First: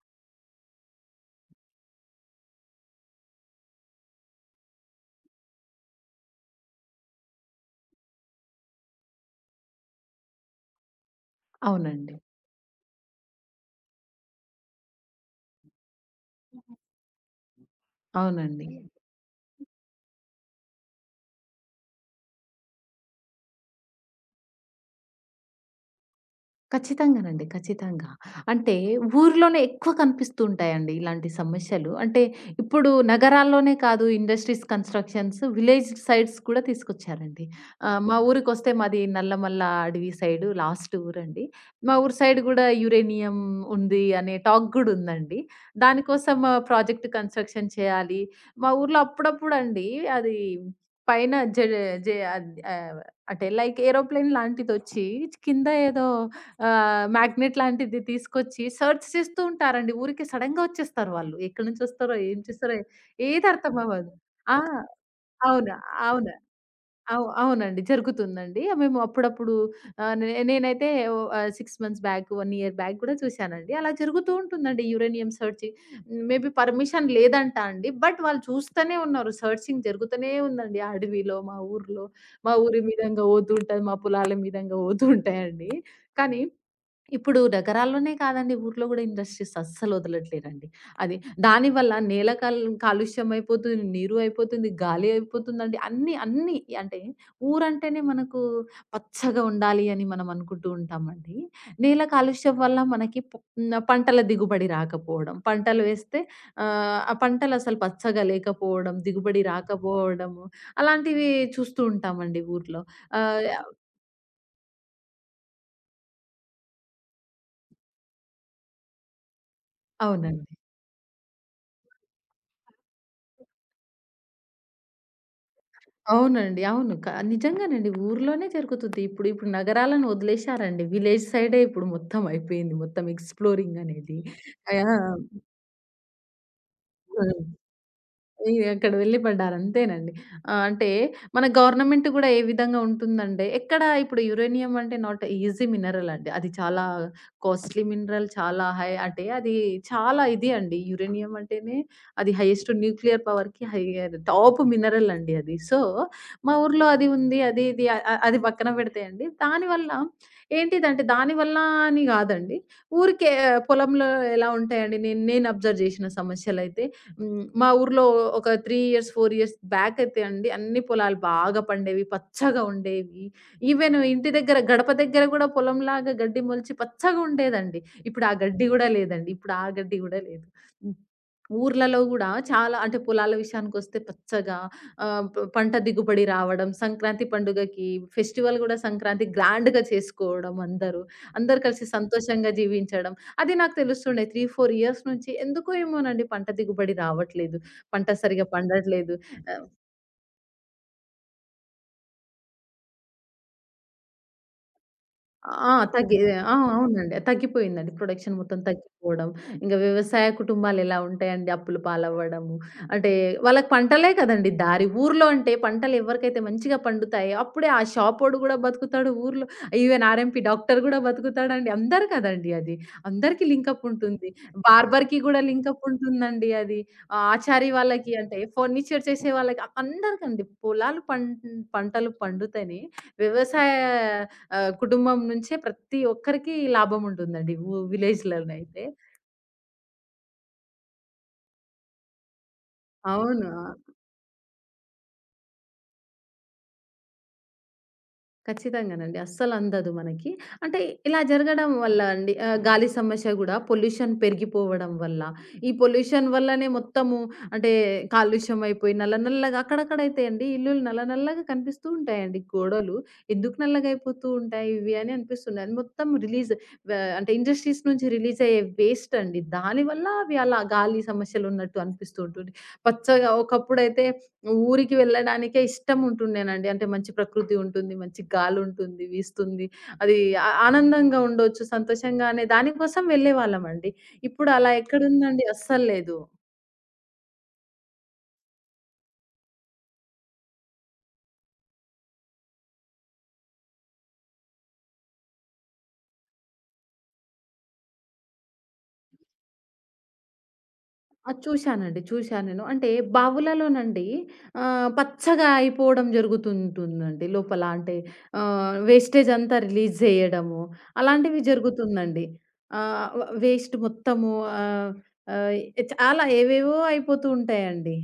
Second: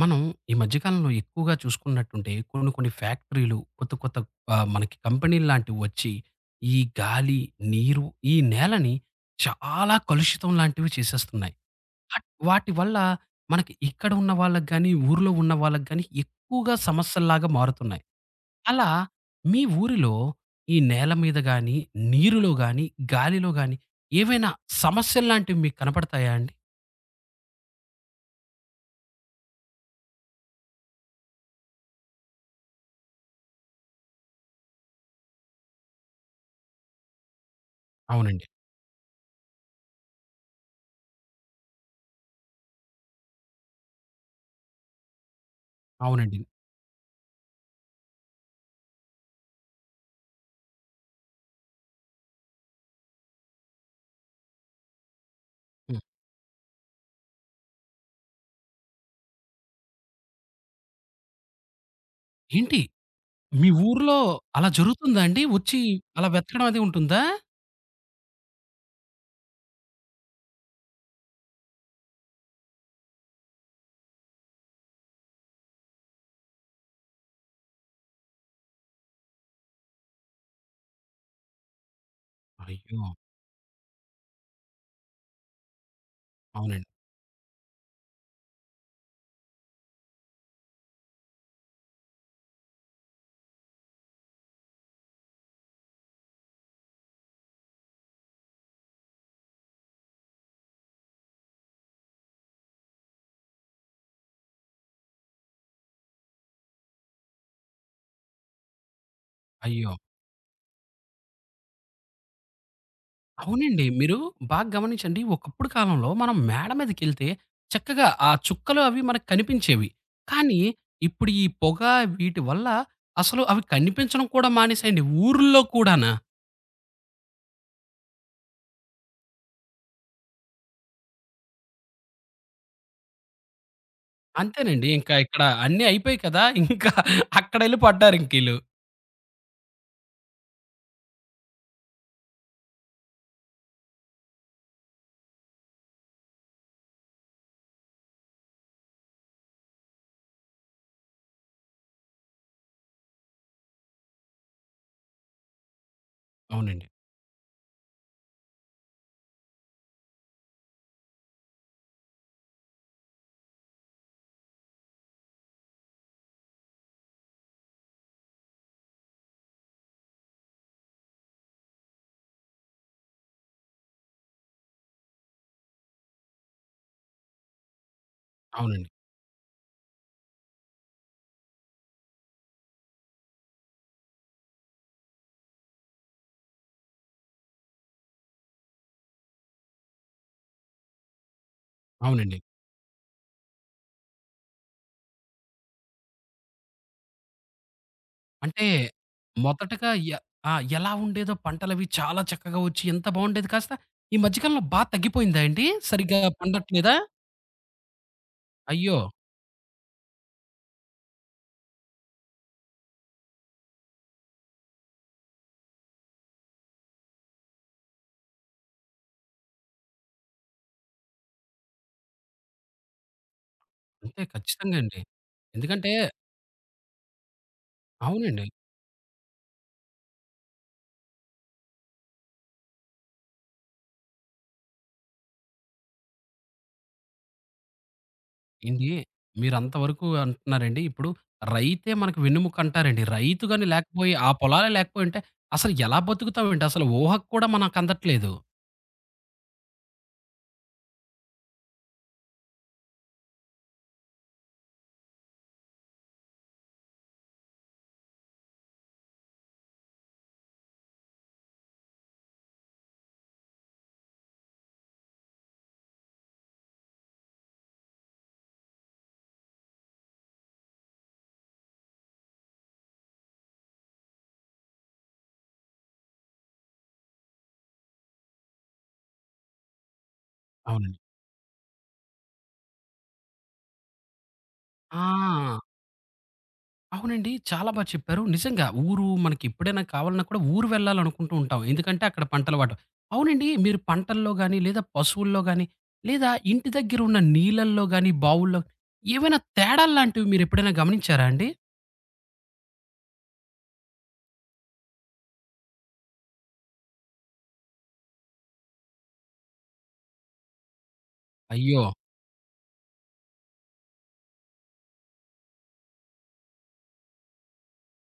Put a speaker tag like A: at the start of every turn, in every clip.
A: మనం ఈ మధ్య కాలంలో ఎక్కువగా చూసుకున్నట్టుంటే కొన్ని కొన్ని ఫ్యాక్టరీలు కొత్త కొత్త మనకి కంపెనీలు లాంటివి వచ్చి ఈ గాలి, నీరు, ఈ నేలని చాలా కలుషితం లాంటివి చేసేస్తున్నాయి.
B: అవునండి.
A: అట్ వాటి వల్ల మనకి ఇక్కడ ఉన్న వాళ్ళకి గాని, ఊర్లో ఉన్న వాళ్ళకి గాని ఎక్కువగా సమస్యల్లాగా మారుతున్నాయి.
B: అవునండి. హ్మ్.
A: అలా మీ ఊరిలో ఈ నేల మీద గాని, నీరులో గాని, గాలిలో గాని ఏవైనా సమస్యల్లాంటివి మీకు కనపడతాయా అండి?
B: ఖచ్చితంగానండి. ఖచ్చితంగా. అంటే ఊర్లోనే ఎక్కువ కనిపిస్తూ ఉంటాయండి ఇలాంటి సమస్యలు. అంటే ఇప్పుడు నగరాల్లోనే కాదు ఇండస్ట్రీస్ కన్‌స్ట్రక్షన్స్ విలేజ్ సైడ్స్ కూడా తీసుకొచ్చారండి. మా
A: అవునండి.
B: ఊరికొస్తే మాది నల్లమల్ల అడవి సైడు లాస్ట్ ఊరండి. మా ఊరు సైడ్ గూడా యురేనియం ఉంది అనే టాక్ గూడా ఉందండి.
A: అవునండి.
B: దానికోసం ప్రాజెక్ట్ కన్‌స్ట్రక్షన్ చేయాలి. మా ఊర్లో అప్పుడప్పుడండి అది పైన జె జె ఆహ్, అంటే లైక్ ఏరోప్లేన్ లాంటిదొచ్చి కింద
A: హ్మ్.
B: ఏదో మ్యాగ్నెట్ లాంటిది తీసుకొచ్చి సెర్చ్ చేస్తూ ఉంటారండి. ఊరికే సడెన్‌గా వచ్చేస్తారు వాళ్ళు. ఎక్కడి నుంచి వస్తారో, ఏం చేస్తారో
A: ఏంటి?
B: ఏది
A: మీ
B: అర్థం అవ్వదు.
A: ఊర్లో
B: ఆ!
A: అలా జరుగుతుందా అండి?
B: అవును.
A: వచ్చి అలా
B: అవును.
A: వెతకడం అది ఉంటుందా?
B: అవునండి. జరుగుతుందండి. మేము అప్పుడప్పుడు ఆహ్, నే నేనైతే ఓ ఆహ్, 6 మంత్స్ బ్యాక్, 1 ఇయర్ బ్యాక్ కూడా చూసానండి. అలా జరుగుతూ ఉంటుందండి యురేనియం సెర్చింగ్. మేబీ పర్మిషన్ లేదంట అండి. బట్ వాళ్ళు చూస్తూనే ఉన్నారు. సెర్చింగ్ జరుగుతూనే ఉందండి. ఆ అడవిలో, మా ఊర్లో, మా ఊరి
A: అయ్యో!
B: మీదంగా పోతూ ఉంటది. మా పొలాల మీదంగా పోతూ ఉంటాయండి. కానీ
A: అవునండి.
B: ఇప్పుడు నగరాల్లోనే కాదండి. ఊర్లో గూడా ఇండస్ట్రీస్ అస్సలు వదలట్లేరండి. అది దానివల్ల నేల కాలుష్యం అయిపోతుంది, నీరు అయిపోతుంది, గాలి అయిపోతుందండి. అన్నీ, అన్నీ అంటే ఊరంటేనే మనకు పచ్చగా ఉండాలి అని మనం అనుకుంటూ ఉంటామండి. నేల కాలుష్యం వల్ల మనకి పంటల దిగుబడి రాకపోవడం, పంటలు వేస్తే ఆ పంటలు అసలు పచ్చగా లేకపోవడం, దిగుబడి
A: అయ్యో!
B: రాకపోవడము అలాంటివి చూస్తూ ఉంటామండి ఊర్లో. ఆహ్,
A: అవునండి. మీరు బాగా గమనించండి. ఒకప్పుడు కాలంలో మనం మేడ మీదకెళ్తే చక్కగా ఆ చుక్కలు అవి మనకు కనిపించేవి.
B: అవునండి.
A: కానీ ఇప్పుడు ఈ పొగ వీటి వల్ల అసలు అవి కనిపించడం కూడా మానేసాయండి. ఊర్లో కూడానా?
B: అవునండి. అవును. నిజంగానండి. ఊర్లోనే జరుగుతుంది. ఇప్పుడు ఇప్పుడు నగరాలను వదిలేశారండి. విలేజ్ సైడే ఇప్పుడు మొత్తం అయిపోయింది. మొత్తం ఎక్స్‌ప్లోరింగ్ అనేది. ఆ!
A: అంతేనండి. ఇంకా ఇక్కడ అన్నీ అయిపోయాయి కదా! ఇంకా
B: ఆ!
A: అక్కడెళ్లి పడ్డారింకీళ్ళు.
B: ఇగ అక్కడ వెళ్ళి పడ్డారు. అంతేనండి. అంటే మన గవర్నమెంట్ గూడా ఏ విధంగా ఉంటుందంటే, ఎక్కడ ఇప్పుడు యురేనియం అంటే నాట్ ఈజీ మినరల్ అండి. అది చాలా కాస్ట్‌లీ మినరల్ చాలా హై అంటే అది చాలా ఇది అండి. యురేనియం అంటేనే అది హైయెస్ట్ న్యూక్లియర్ పవర్‌కి హై టాప్ మినరల్ అండి అది. సో, మా
A: అవునండి.
B: ఊర్లో అది ఉంది. అది ఇది అ అ- అది పక్కన పెడితే అండి, దానివల్ల ఏంటిదంటే దానివల్ల అని గాదండి. ఊరికే పొలంలో ఎలా ఉంటాయండి నేను నేను అబ్జర్వ్ జేసిన సమస్యలైతే హ్మ్. మా ఊర్లో ఒక 3 ఇయర్స్, 4 ఇయర్స్ బ్యాక్ అయితే అండి అన్ని పొలాలు బాగా పండేవి. పచ్చగా ఉండేవి. ఈవెన్ ఇంటి దగ్గర గడప దగ్గర గూడా పొలంలాగా గడ్డి మొలిచి పచ్చగా ఉండేదండి. ఇప్పుడు ఆ గడ్డి గూడా
A: అవునండి.
B: లేదండి. ఇప్పుడు ఆ గడ్డి గూడా లేదు. హ్మ్. ఊర్లలో గూడా చాలా అంటే పొలాల విషయానికొస్తే పచ్చగా ఆహ్, ప పంట దిగుబడి రావడం, సంక్రాంతి పండుగకి ఫెస్టివల్ గూడా సంక్రాంతి గ్రాండ్‌గా చేసుకోవడం అందరూ. అందరూ కలిసి
A: అవునండి.
B: సంతోషంగా జీవించడం. అది నాకు తెలుస్తుండే 3, 4 ఇయర్స్ నుంచి ఎందుకో ఏమోనండి పంట దిగుబడి రావట్లేదు. పంట సరిగ్గా
A: అంటే
B: పండట్లేదు. ఆహ్,
A: మొదటగా ఎ ఆ! ఎలా ఉండేదో పంటలవి చాలా చక్కగా వచ్చి ఎంత బావుండేది కాస్త ఈ మధ్య కాలంలో బా తగ్గిపోయిందా అండి?
B: ఆ!
A: సరిగ్గా
B: ఆ!
A: పండట్లేదా?
B: అవునండి. తగ్గిపోయిందండి. ప్రొడక్షన్ మొత్తం
A: అయ్యో!
B: తగ్గిపోవడం. ఇంక వ్యవసాయ కుటుంబాలెలా ఉంటాయండి అప్పుల పాలవ్వడము. అంటే వాళ్ళకి పంటలే కదండీ దారి. ఊర్లో అంటే పంటలెవరికైతే మంచిగా పండుతాయో అప్పుడే ఆ షాపోడు గూడా బతుకుతాడు ఊర్లో. ఈవెన్ ఆర్ఎంపీ డాక్టర్ గూడా బతుకుతాడండి. అందరు కదండీ అది. అందరికీ లింకప్
A: అంతే
B: ఉంటుంది.
A: ఖచ్చితంగా అండి.
B: బార్బర్‌కి గూడా లింకప్
A: ఎందుకంటే
B: ఉంటుందండి అది. ఆచారి వాళ్ళకి అంటే
A: అవునండి.
B: ఫర్నిచర్ చేసే వాళ్ళకి అందరికండి. పొలాలు పం పంటలు పండుతేనే వ్యవసాయ కుటుంబం నుంచే ప్రతి ఒక్కరికి లాభం ఉంటుందండి. ఊ విలేజ్‌లోనైతే.
A: ఏంది మీరంత వరకు అంటున్నారండి. ఇప్పుడు రైతే మనకు వెన్నెముక అంటారండి. రైతు
B: అవును.
A: గాని లేకపోయి ఆ పొలాలే లేకపోయుంటే అసలు ఎలా బతుకుతామండి? అసలు ఊహకు కూడా మనకందట్లేదు.
B: ఖచ్చితంగానండి. అస్సలందదు మనకి. అంటే ఇలా జరగడం వల్ల అండి గాలి సమస్య గూడా పొల్యూషన్ పెరిగిపోవడం వల్ల, ఈ పొల్యూషన్ వల్లనే మొత్తము అంటే కాలుష్యం అయిపోయి నల్ల నల్లగా అక్కడక్కడైతే అండి ఇల్లులు నల్ల నల్లగా కనిపిస్తూ ఉంటాయండి గోడలు. ఎందుకు నల్లగయిపోతూ ఉంటాయి ఇవి అని అనిపిస్తుంది. అది మొత్తం రిలీజ్ వ అంటే ఇండస్ట్రీస్ నుంచి రిలీజ్ అయ్యే వేస్ట్ అండి. దానివల్ల అవి అలా గాలి సమస్యలున్నట్టు అనిపిస్తూ ఉంటుంది. పచ్చగా ఒకప్పుడైతే ఊరికి వెళ్ళడానికే ఇష్టం ఉంటుండేనండి. అంటే మంచి ప్రకృతి ఉంటుంది. మంచి గాలుంటుంది, వీస్తుంది. అది ఆ
A: అవునండి.
B: ఆనందంగా ఉండొచ్చు, సంతోషంగానే దానికోసం వెళ్ళేవాళ్ళమండి. ఇప్పుడు అలా ఎక్కడుందండి?
A: ఆ!
B: అస్సలు లేదు.
A: అవునండి. చాలా బా చెప్పారు. నిజంగా ఊరు మనకి ఎప్పుడైనా కావాలన్నా కూడా ఊరు వెళ్ళాలనుకుంటూ ఉంటాం. ఎందుకంటే అక్కడ పంటలు వాటం. అవునండి. మీరు పంటల్లో గాని, లేదా పశువుల్లో గాని, లేదా ఇంటి దగ్గర ఉన్న నీళ్ళల్లో గాని, బావుల్లో ఏవైనా తేడాల్లాంటివి మీరెప్పుడైనా గమనించారా
B: ఆ!
A: అండి?
B: చూశానండి. చూశాను నేను. అంటే బావులలోనండి పచ్చగా అయిపోవడం జరుగుతుంటుందండి లోపల. అంటే వేస్టేజ్ అంతా రిలీజ్ జేయడము, అలాంటివి
A: అయ్యో!
B: జరుగుతుందండి. ఆహ్, వ వేస్ట్ మొత్తము ఆహ్, ఆహ్, చాలా ఏవేవో అయిపోతూ ఉంటాయండి.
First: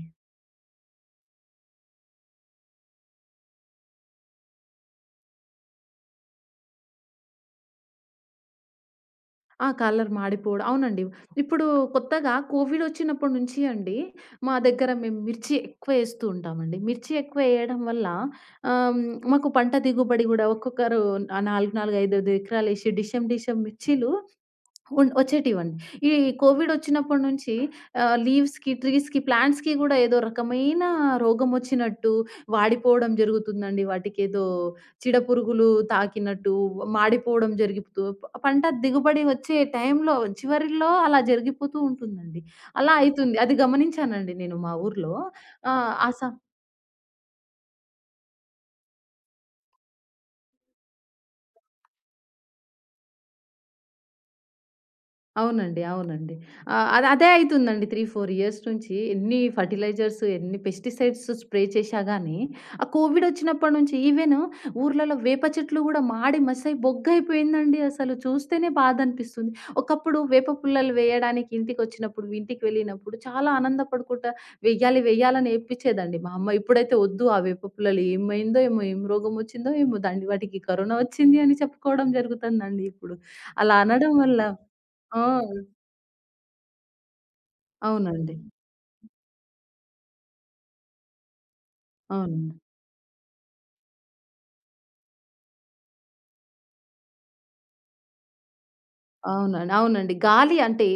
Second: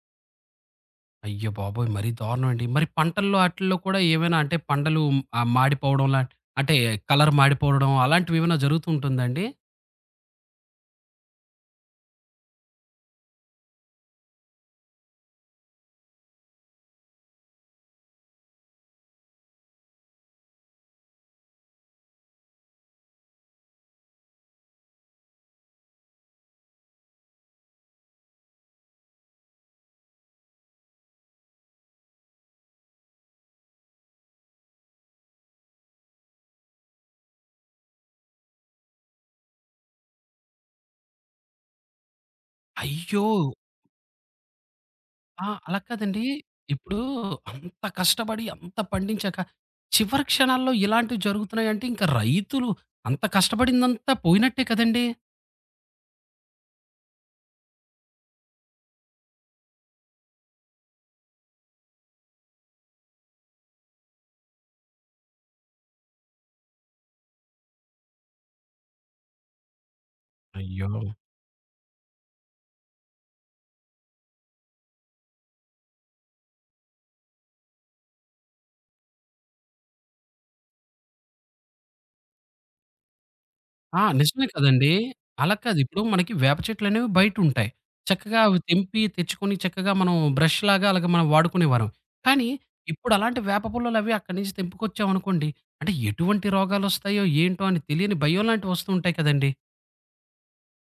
A: అయ్య బాబోయ్! మరీ దారుణం అండి. మరి పంటల్లో ఆటిల్లో కూడా ఏమైనా అంటే పంటలు మాడిపోవడం లాంటి అంటే కలర్ మాడిపోవడం అలాంటివేమైనా జరుగుతూ ఉంటుందా అండి?
B: ఆ! కలర్ మాడిపోవడం అవునండి. ఇప్పుడు కొత్తగా కోవిడ్ వచ్చినప్పటి నుంచి అండి, మా దగ్గర మేము మిర్చి ఎక్కువ ఏస్తూ ఉంటామండి. మిర్చి ఎక్కువ ఏయడం వల్ల ఆహ్, మాకు పంట దిగుబడి గూడా ఒక్కొక్కరు 4, 4, 5, 5 ఎకరాలేసి డిషెం డిషెం మిర్చీలు వచ్చేటివండి. ఈ కోవిడొచ్చినప్పటి నుంచి లీవ్స్‌కి, ట్రీస్‌కి, ప్లాంట్స్‌కి గూడా ఏదో రకమైన రోగమొచ్చినట్టు, వాడిపోవడం జరుగుతుందండి. వాటికేదో చీడపురుగులు తాకినట్టు, మాడిపోవడం జరిగిపోతూ పంట దిగుబడి వచ్చే టైంలో చివరిలో అలా జరిగిపోతూ ఉంటుందండి. అలా
A: అయ్యో!
B: అయితుంది. అది గమనించానండి నేను మా ఊర్లో.
A: ఆ! అలా
B: ఆహ్, ఆ
A: కాదండి.
B: సం
A: ఇప్పుడు అంత కష్టపడి, అంత పండించాక చివరి క్షణాల్లో ఇలాంటివి జరుగుతున్నాయంటే ఇంక రైతులు అంత కష్టపడిందంతా పోయినట్టే కదండీ!
B: అవునండి. అవునండి. అది అదే అయితుందండి 3, 4 ఇయర్స్ నుంచి ఎన్ని ఫెర్టిలైజర్స్, ఎన్ని పెస్టిసైడ్స్ స్ప్రే చేశా గానీ, ఆ కోవిడ్ ఒచ్చినప్పటి నుంచి ఈవెన్ ఊర్లలో వేప చెట్లు గూడా మాడి మసై బొగ్గయిపోయిందండి అసలు. చూస్తేనే బాధనిపిస్తుంది. ఒకప్పుడు వేప
A: అయ్యో!
B: పుల్లలు వేయడానికి ఇంటికొచ్చినప్పుడు, ఇంటికి వెళ్ళినప్పుడు చాలా ఆనందపడుకుంటా వెయ్యాలి, వెయ్యాలని ఏడ్పిచ్చేదండి మా అమ్మ. ఇప్పుడైతే "ఒద్దు ఆ వేప పుల్లలు ఏమైందో ఏమో, ఏం రోగం ఒచ్చిందో ఏమో, దాన్ని వాటికి కరోనా ఒచ్చింది" అని చెప్పుకోవడం జరుగుతుందండి ఇప్పుడు. అలా
A: ఆ!
B: అనడం వల్ల
A: నిజమే కదండీ!
B: ఆ!
A: అలా కాదు. ఇప్పుడు మనకి వేప చెట్లనేవి బయటుంటాయి.
B: అవునండి.
A: చక్కగా అవి తెంపి, తెచ్చుకొని చక్కగా మనం బ్రష్‌లాగా అలాగా మనం వాడుకునేవారం. కానీ
B: అవును.
A: ఇప్పుడు అలాంటి వేప పుల్లలవి అక్కడి నుంచి తెంపుకొచ్చామనుకోండి, అంటే ఎటువంటి రోగాలొస్తాయో, ఏంటో అని తెలియని భయం లాంటివి వస్తూ ఉంటాయి కదండీ!
B: అవునండి. అవునండి. గాలి అంటే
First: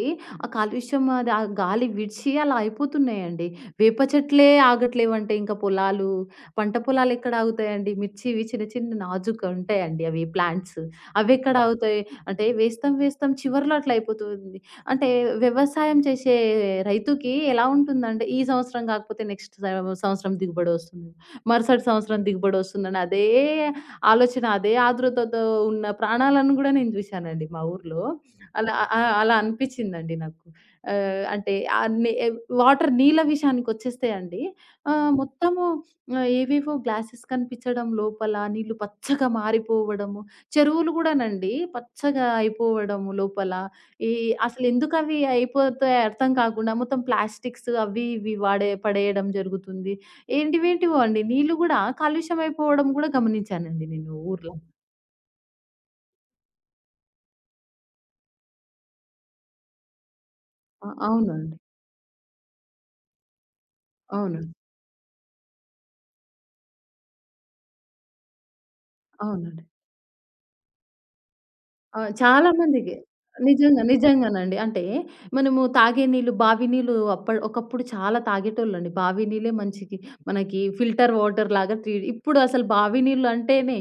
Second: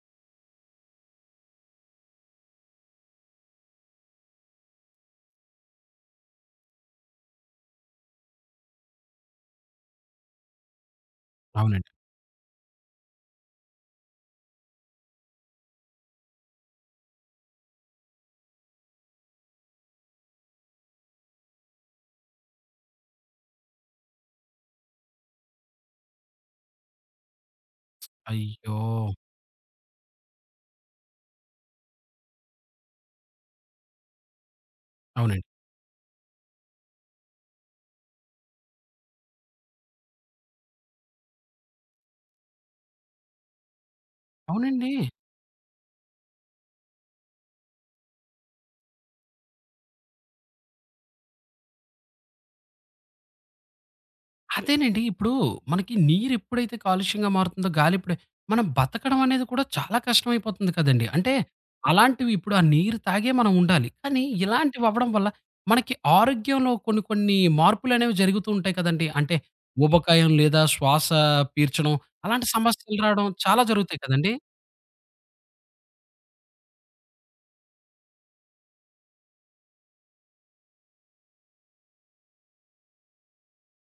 B: ఆ కాలుష్యం అది ఆ గాలి విడిచి అలా అయిపోతున్నాయండి. వేప చెట్లే ఆగట్లేవంటే ఇంకా పొలాలు, పంట పొలాలు ఎక్కడ ఆగుతాయండి? మిర్చివి చిన్న చిన్న నాజూగ్గా ఉంటాయండి అవి ప్లాంట్స్. అవెక్కడ
A: అవునండి.
B: ఆగుతాయి? అంటే వేస్తాం వేస్తాం చివర్లో అట్లా అయిపోతుంది. అంటే వ్యవసాయం చేసే రైతుకి ఎలా ఉంటుందంటే ఈ సంవత్సరం కాకపోతే నెక్స్ట్ సంవత్సరం దిగుబడొస్తుంది. మరుసటి సంవత్సరం దిగుబడొస్తుందని అదే ఆలోచన, అదే ఆతృతతో ఉన్న ప్రాణాలను గూడా నేను చూశానండి మా ఊర్లో.
A: అయ్యో!
B: అలా అనిపిచ్చిందండి నాకు. ఆహ్, అంటే ఆహ్, నే వాటర్ నీళ్ళ విషయానికొచ్చేస్తే అండి
A: అవునండి.
B: మొత్తము ఏవేవో గ్లాసెస్ కనిపిచ్చడం లోపల, నీళ్ళు పచ్చగా మారిపోవడము, చెరువులు గూడానండి పచ్చగా అయిపోవడము లోపల. ఈ
A: అవునండి.
B: అసలెందుకవి అయిపోతాయో అర్థం కాకుండా మొత్తం ప్లాస్టిక్స్ అవి ఇవి వాడే పడేయడం జరుగుతుంది. ఏంటివేంటివో అండి నీళ్ళు గూడా కాలుష్యమైపోవడం గూడా గమనించానండి నేను ఊర్లో.
A: అదేనండి. ఇప్పుడు మనకి నీరెప్పుడైతే కాలుష్యంగా మారుతుందో, గాలి ఎప్పుడై మనం బతకడం అనేది కూడా చాలా కష్టమైపోతుంది
B: ఆ!
A: కదండీ! అంటే
B: అవునండి.
A: అలాంటివి ఇప్పుడు ఆ నీరు తాగే మనం ఉండాలి. కానీ
B: అవునండి.
A: ఇలాంటివి అవ్వడం వల్ల మనకి ఆరోగ్యంలో కొన్ని కొన్ని మార్పులనేవి జరుగుతూ ఉంటాయి కదండీ! అంటే
B: అవునండి.
A: ఊబకాయం లేదా శ్వాస పీల్చడం
B: ఆ!
A: అలాంటి
B: చాలా మందికి.
A: సమస్యలు రావడం చాలా
B: నిజంగా.
A: జరుగుతాయి కదండీ!
B: నిజంగానండి. అంటే మనము తాగే నీళ్ళు, బావి నీళ్ళు ఒకప్పుడు చాలా తాగేటోళ్ళండి. బావి నీళ్ళే మంచికి మనకి ఫిల్టర్ వాటర్ లాగా ఇప్పుడు అసలు బావి నీళ్ళు అంటేనే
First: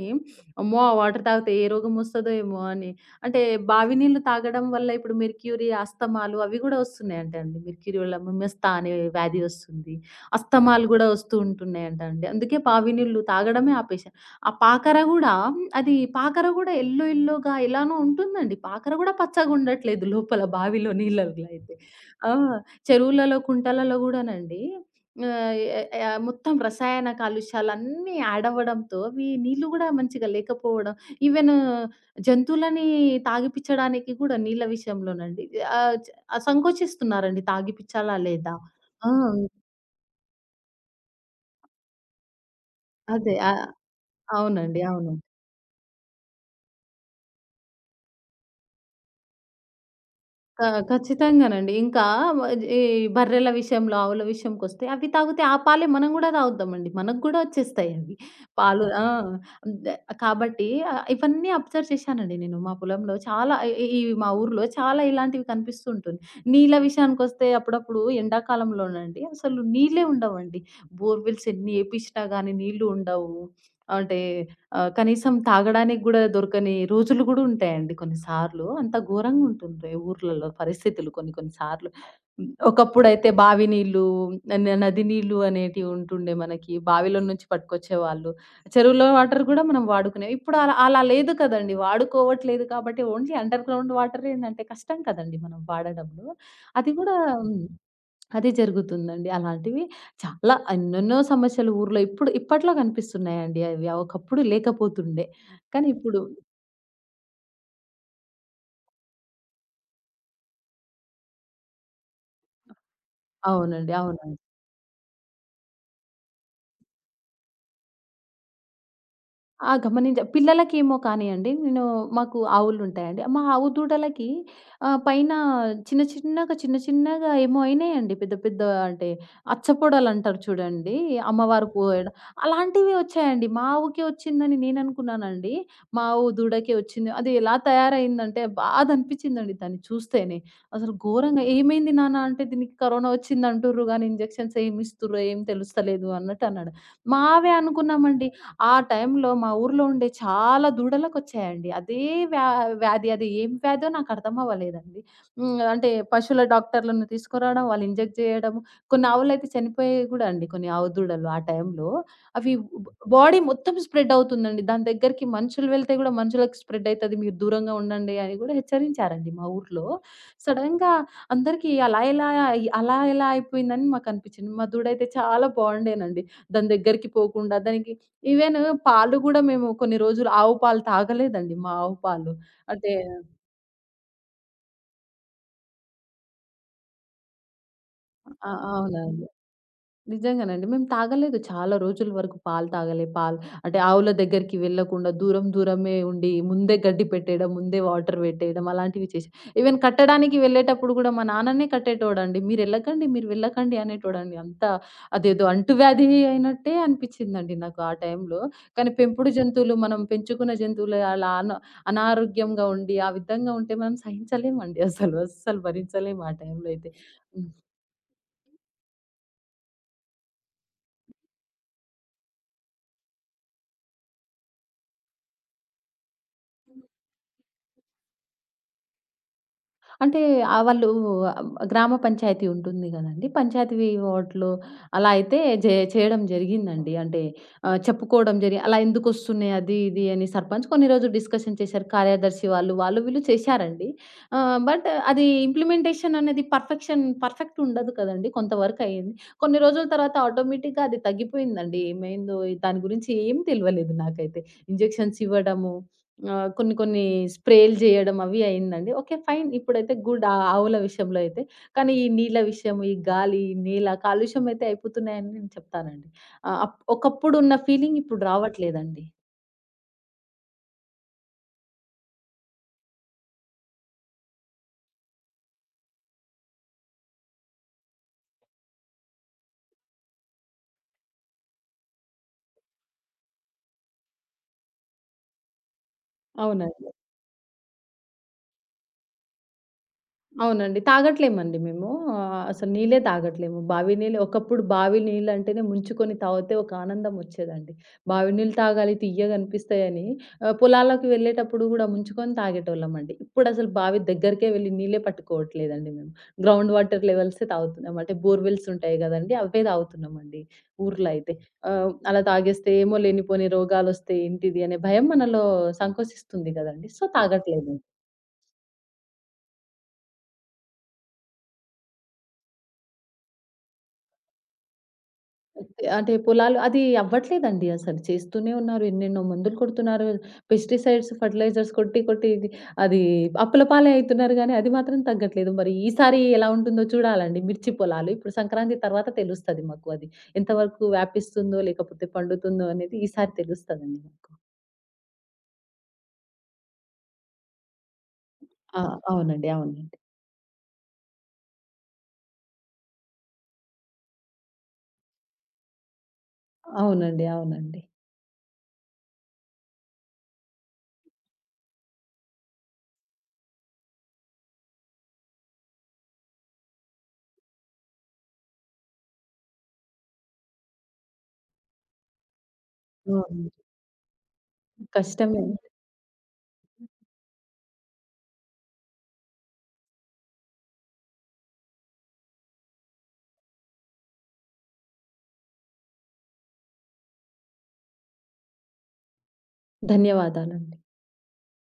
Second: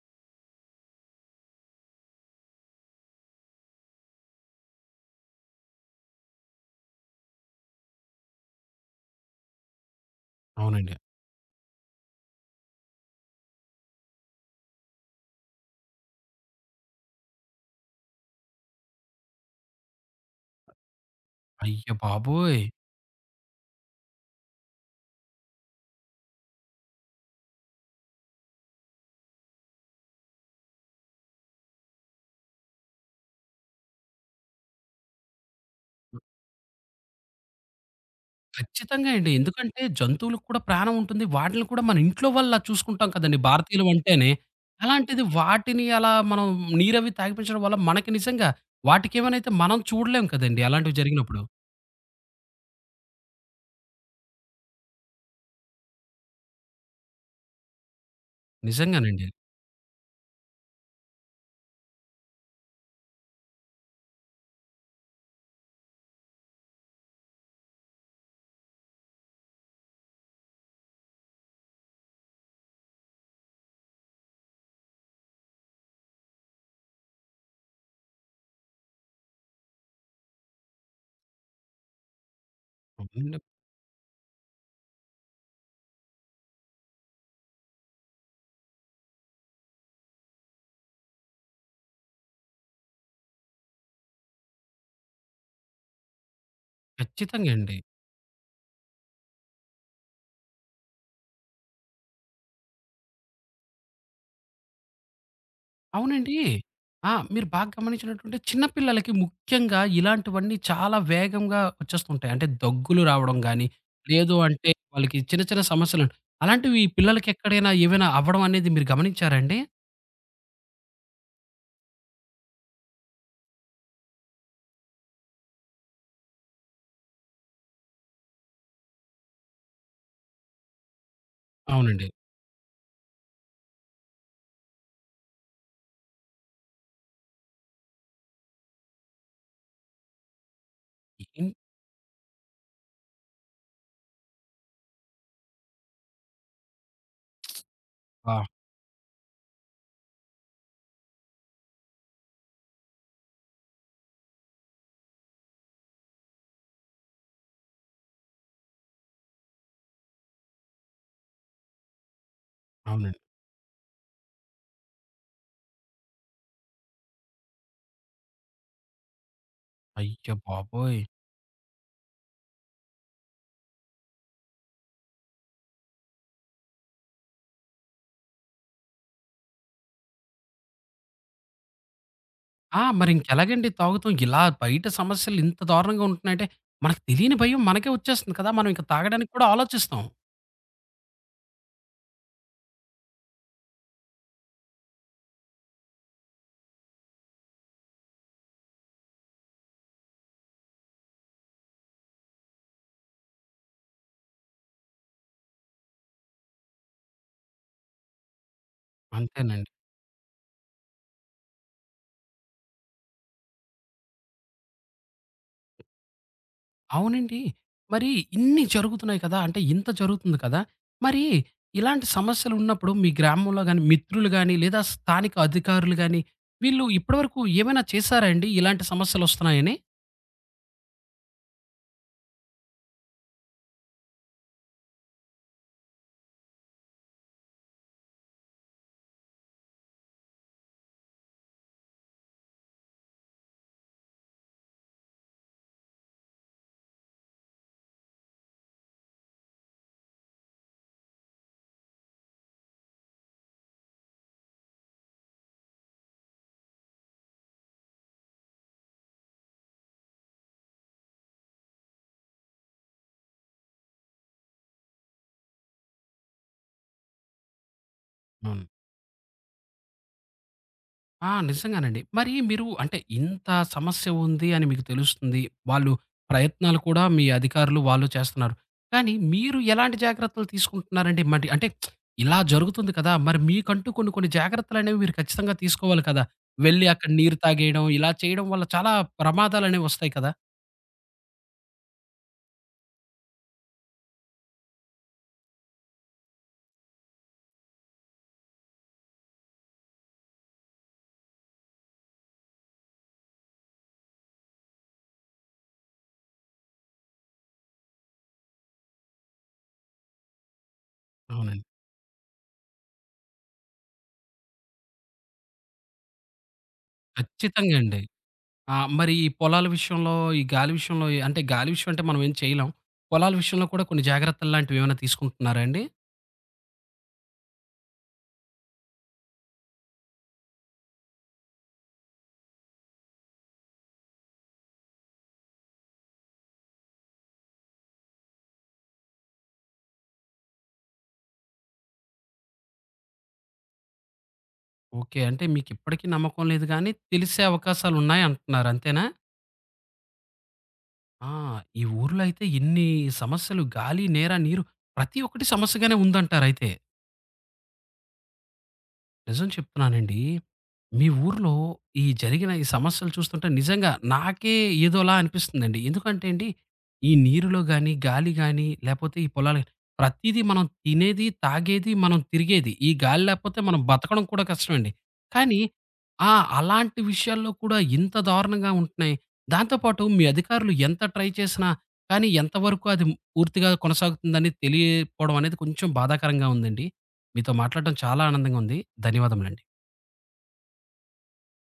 B: అమ్మో! ఆ వాటర్ తాగితే ఏ రోగం వస్తదో ఏమో అని. అంటే బావి నీళ్ళు తాగడం వల్ల ఇప్పుడు మెర్క్యూరీ, అస్తమాలు అవి కూడా వస్తున్నాయంట అండి. మెర్క్యూరీ వల్ల మిస్తా అనే వ్యాధి వస్తుంది. అస్తమాలు
A: అవునండి.
B: కూడా వస్తూ ఉంటున్నాయంట అండి. అందుకే బావి నీళ్ళు తాగడమే ఆపేశా. ఆ పాకర గూడా అది పాకర గూడా యెల్లో యెల్లోగా ఎలానో ఉంటుందండి. పాకర గూడా పచ్చగుండట్లేదు లోపల బావిలో నీళ్ళలో అయితే.
A: అయ్య
B: ఆ!
A: బాబోయ్!
B: చెరువులలో, కుంటలలో గూడానండి ఆహ్, ఎ మొత్తం రసాయన కాలుష్యాలన్నీ యాడ్ అవ్వడంతో అవి నీళ్ళు గూడా మంచిగా లేకపోవడం, ఈవెన్ జంతువులని తాగిపిచ్చడానికి గూడా నీళ్ళ విషయంలోనండి ఆహ్, చ సంకోచిస్తున్నారండి తాగిపిచ్చాలా లేదా?
A: ఖచ్చితంగా
B: ఆ!
A: అండి. ఎందుకంటే జంతువులకు కూడా ప్రాణం ఉంటుంది. వాటిల్ని కూడా మన ఇంట్లో వాళ్ళలా చూసుకుంటాం
B: అదే.
A: కదండీ భారతీయులం అంటేనే.
B: అవునండి. అవును.
A: అలాంటిది వాటిని అలా మనం నీరవి తాగిపించడం వల్ల మనకి నిజంగా వాటికేమైనైతే మనం చూడలేం కదండీ అలాంటివి జరిగినప్పుడు.
B: ఖచ్చితంగానండి. ఇంకా వ ఈ బర్రెల విషయంలో, ఆవుల విషయంకొస్తే అవి తాగితే ఆ పాలే మనం గూడా తాగుతామండి. మనకు గూడా వచ్చేస్తాయి అవి. పాలు ఆ!
A: నిజంగానండి.
B: అవును. దె కాబట్టి ఇవన్నీ అబ్జర్వ్ చేశానండి నేను. మా పొలంలో చాలా ఇ ఈ ఈ మా ఊర్లో చాలా ఇలాంటివి కనిపిస్తూ ఉంటుంది. నీళ్ళ విషయానికొస్తే అప్పుడప్పుడు ఎండాకాలంలోనండి అసలు నీళ్ళే ఉండవండి. బోర్‌వెల్స్ ఎన్ని ఏపిచ్చినా గానీ నీళ్ళు ఉండవు. అంటే కనీసం తాగడానికి గూడా దొరకని రోజులు గూడా ఉంటాయండి కొన్నిసార్లు. అంత ఘోరంగుంటుంటాయి ఊర్లలో పరిస్థితులు కొన్ని కొన్ని సార్లు. హ్మ్. ఒకప్పుడైతే
A: అవునండి.
B: బావి నీళ్ళు, నది నీళ్ళు అనేటివి ఉంటుండే మనకి. బావిలో నుంచి పట్టుకొచ్చేవాళ్ళు. చెరువులో వాటర్ గూడా మనం వాడుకునేవి. ఇప్పుడు అలా అలా లేదు కదండీ. వాడుకోవట్లేదు కాబట్టి ఓన్లీ అండర్ గ్రౌండ్ వాటర్ ఏంటంటే కష్టం కదండీ మనం వాడడంలో. అది గూడా
A: ఖచ్చితంగా
B: హ్మ్.
A: అండి.
B: అది జరుగుతుందండి. అలాంటివి చాలా ఎన్నెన్నో సమస్యలు ఊర్లో ఇప్పట్లో కనిపిస్తున్నాయండి అవి. ఒకప్పుడు లేకపోతుండే. కానీ ఇప్పుడు
A: అవునండి. ఆ! మీరు బాగా గమనించినట్టుంటే చిన్న పిల్లలకి ముఖ్యంగా ఇలాంటివన్నీ చాలా వేగంగా వచ్చేస్తుంటాయి. అంటే దగ్గులు రావడం గానీ,
B: అవునండి.
A: లేదు
B: అవునండి.
A: అంటే వాళ్ళకి చిన్న చిన్న సమస్యలు అలాంటివి ఈ పిల్లలకి ఎక్కడైనా ఏవైనా అవ్వడం అనేది మీరు గమనించారా అండి?
B: ఆ! పిల్లలకేమో కానియండి, నేను మాకు ఆవులుంటాయండి. మా ఆవు దూడలకి పైన చిన్న చిన్నగా, చిన్న చిన్నగా ఏమో అయినాయండి. పెద్ద పెద్ద అంటే అచ్చపొడలంటారు చూడండి. అమ్మవారు
A: అవునండి.
B: పోయడం అలాంటివి వచ్చాయండి. మా ఆవుకే వచ్చిందని నేననుకున్నానండి. మా ఆవు దూడకే వచ్చింది. అది ఎలా తయారయిందంటే బాధ అనిపించిందండి దాన్ని చూస్తేనే. అసలు ఘోరంగా
A: ఇన్
B: "ఏమైంది నాన్న" అంటే దీనికి కరోనా వచ్చిందంటుర్రు గానీ ఇంజెక్షన్స్ ఏమిస్తుర్రో ఏం తెలుస్తలేదు అన్నట్టు అన్నాడు. మావే అనుకున్నామండి.
A: ఆ!
B: ఆ టైంలో మా ఊర్లో ఉండే చాలా దూడలకొచ్చాయండి. అదే వ్యా వ్యాధి. అది ఏం వ్యాధో నాకర్థం అవ్వలేదండి. హ్మ్. అంటే పశువుల డాక్టర్‌లను తీసుకురావడం, వాళ్ళు ఇంజెక్ట్ జేయడం. కొన్ని ఆవులైతే చనిపోయాయి గూడా అండి. కొన్ని ఆవు దూడలు ఆ టైంలో. అవి బ్
A: అవునండి.
B: బాడీ మొత్తం స్ప్రెడ్ అవుతుందండి. దాని దగ్గరికి మనుషులు వెళ్తే గూడా మనుషులకి స్ప్రెడ్ అయితది. మీరు దూరంగా ఉండండి అని గూడా హెచ్చరించారండి మా ఊర్లో.
A: అయ్య
B: సడెన్‌గా
A: బాబోయ్!
B: అందరికీ అలా ఎలా అయిపోయిందని మాకనిపిచ్చింది. మా దూడైతే చాలా బావుండేనండి. దాని దగ్గరికి పోకుండా దానికి ఈవెన్ పాలు గూడా మేము కొన్ని రోజులు ఆవు పాలు తాగలేదండి మా ఆవు పాలు.
A: ఆ!
B: అంటే
A: మరింకెలాగండి తాగుతాం? ఇలా బయట సమస్యలు ఇంత దారుణంగా ఉంటున్నాయంటే, మనకు తెలియని భయం మనకే వచ్చేస్తుంది
B: ఆ!
A: కదా! మనం ఇంక
B: అవునవును.
A: తాగడానికి కూడా ఆలోచిస్తాం.
B: నిజంగానండి. మేము తాగలేదు. చాలా రోజుల వరకు పాలు తాగలే. పాలు అంటే ఆవుల దగ్గరికి వెళ్ళకుండా దూరం దూరమే ఉండి ముందే గడ్డి పెట్టేయడం, ముందే వాటర్ పెట్టేయడం అలాంటివి చేశాం. ఈవెన్ కట్టడానికి వెళ్ళేటప్పుడు కూడా మా నాన్ననే కట్టేటోడండి. "మీరెళ్ళకండి, మీరు వెళ్ళకండి" అనేటోడండి. అంత అదేదో అంటువ్యాధి అయినట్టే అనిపిచ్చిందండి నాకు ఆ టైంలో. కానీ పెంపుడు
A: అంతేనండి.
B: జంతువులు మనం పెంచుకున్న జంతువులు అలా అనారోగ్యంగా ఉండి ఆ విధంగా ఉంటే మనం సహించలేమండి అసలు. అస్సలు భరించలేము ఆ టైంలో అయితే.
A: అవునండి.
B: హ్మ్.
A: మరి ఇన్ని జరుగుతున్నాయి కదా! అంటే ఇంత జరుగుతుంది కదా! మరి ఇలాంటి సమస్యలున్నప్పుడు మీ గ్రామంలో గాని, మిత్రులు గాని, లేదా స్థానిక అధికారులు గాని, వీళ్ళు ఇప్పటి వరకు ఏమైనా చేశారా అండి? ఇలాంటి సమస్యలొస్తున్నాయని?
B: అంటే వాళ్ళు గ్రామ పంచాయతీ ఉంటుంది గదండీ! పంచాయతీ వార్డ్‌లో అలా అయితే జే చేయడం జరిగిందండి. అంటే చెప్పుకోవడం జరిగి అలా ఎందుకొస్తున్నాయి అది, ఇది అని సర్పంచ్ కొన్ని రోజులు డిస్కషన్ చేశారు. కార్యదర్శి వాళ్ళు వీళ్ళు చేశారండి. బట్ అది ఇంప్లిమెంటేషన్ అనేది పర్ఫెక్ట్ ఉండదు కదండీ! కొంతవరకు అయింది. కొన్ని రోజుల తర్వాత ఆటోమేటిక్‌గా అది తగ్గిపోయిందండి. ఏమైందో దాని గురించి ఏం తెలవలేదు నాకైతే. ఇంజెక్షన్స్ ఇవ్వడము ఆ! కొన్ని కొన్ని స్ప్రేలు జేయడం అవి అయిందండి. ఓకే. ఫైన్. ఇప్పుడైతే గుడ్ ఆ ఆవుల విషయంలో అయితే. కానీ ఈ నీళ్ళ విషయం, ఈ గాలి, నేల కాలుష్యం అయితే అయిపోతున్నాయని నేను చెప్తానండి. ఆహ్, అప్ ఒకప్పుడున్న ఫీలింగ్ ఇప్పుడు
A: అవును.
B: రావట్లేదండి.
A: ఆ! నిజంగానండి. మరి మీరు అంటే ఇంత సమస్య ఉంది అని మీకు తెలుస్తుంది. వాళ్ళు ప్రయత్నాలు కూడా మీ అధికారులు వాళ్ళు చేస్తున్నారు. కానీ మీరు ఎలాంటి జాగ్రత్తలు తీసుకుంటున్నారండి? మరి అంటే ఇలా జరుగుతుంది కదా! మరి మీకంటూ కొన్ని కొన్ని జాగ్రత్తలనేవి మీరు ఖచ్చితంగా తీసుకోవాలి కదా! వెళ్లి
B: అవునండి.
A: అక్కడ నీరు తాగేయడం ఇలా చేయడం వల్ల చాలా ప్రమాదాలనేవి వస్తాయి కదా!
B: అవునండి. తాగట్లేమండి మేము. అసలు నీళ్ళే తాగట్లేము. బావి నీళ్ళు ఒకప్పుడు బావి నీళ్ళంటేనే ముంచుకొని తాగితే ఒక ఆనందం ఒచ్చేదండి. బావి నీళ్ళు తాగాలి తియ్యగనిపిస్తాయని పొలాలకు వెళ్ళేటప్పుడు గూడా ముంచుకొని తాగేటోళ్ళమండి. ఇప్పుడసలు బావి దగ్గరికే వెళ్లి నీళ్ళే పట్టుకోవట్లేదండి మేము. గ్రౌండ్ వాటర్ లెవెల్సే తాగుతున్నాం. అంటే బోర్‌వెల్స్ ఉంటాయి గదండీ! అవే తాగుతున్నామండి ఊర్లో అయితే.
A: అవునండి.
B: అలా తాగేస్తే ఏమో లేనిపోని రోగాలొస్తాయి ఏంటిది అనే భయం మనలో సంకోచిస్తుంది గదండీ! సో, తాగట్లేదు.
A: ఖచ్చితంగా అండి. ఆ! మరి ఈ పొలాల విషయంలో, ఈ గాలి విషయంలో అంటే గాలి విషయం అంటే మనం ఏం చేయలేం. పొలాల విషయంలో కూడా కొన్ని జాగ్రత్తలు లాంటివి ఏమైనా తీసుకుంటున్నారా అండి?
B: ఓకే. అంటే పొలాలు అది అవ్వట్లేదండి అసలు. చేస్తూనే ఉన్నారు. ఎన్నెన్నో మందులు కొడుతున్నారు. పెస్టిసైడ్స్, ఫెర్టిలైజర్స్ కొట్టి, కొట్టి ఇది అది అప్పుల పాలే అయితున్నారు గానీ, అది మాత్రం తగ్గట్లేదు. మరి ఈసారి ఎలా ఉంటుందో చూడాలండి మిర్చి పొలాలు. ఇప్పుడు సంక్రాంతి తర్వాత తెలుస్తది మాకు అది. ఎంతవరకు వ్యాపిస్తుందో, లేకపోతే పండుతుందో అనేది ఈసారి తెలుస్తదండి మాకు.
A: ఓకే. అంటే మీకిప్పటికి నమ్మకం లేదు గానీ, తెలిసే అవకాశాలున్నాయంటున్నారు
B: ఆ!
A: అంతేనా?
B: అవునండి. అవునండి.
A: ఆ! ఈ ఊర్లో అయితే ఇన్ని సమస్యలు గాలి, నేర, నీరు ప్రతి ఒక్కటి సమస్యగానే ఉందంటారయితే.
B: అవునండి. అవునండి.
A: నిజం చెప్తున్నానండి. మీ ఊర్లో ఈ జరిగిన ఈ సమస్యలు చూస్తుంటే నిజంగా నాకే ఏదోలా అనిపిస్తుందండి. ఎందుకంటే అండి, ఈ నీరులో గాని, గాలి గాని, లేపోతే ఈ పొలాలు ప్రతీదీ మనం తినేది, తాగేది, మనం తిరిగేది. ఈ గాలి
B: అవును.
A: లేపోతే మనం బతకడం కూడా కష్టమండి.
B: కష్టమే.
A: కానీ ఆ! అలాంటి విషయాల్లో కూడా ఇంత దారుణంగా ఉంటున్నాయి. దాంతో పాటు మీ అధికారులు ఎంత ట్రై చేసినా, కానీ ఎంతవరకు అది పూర్తిగా కొనసాగుతుందని తెలియకపోవడం అనేది కొంచెం బాధాకరంగా ఉందండి. మీతో మాట్లాడటం చాలా ఆనందంగా ఉంది. ధన్యవాదములండి.
B: ధన్యవాదాలండి.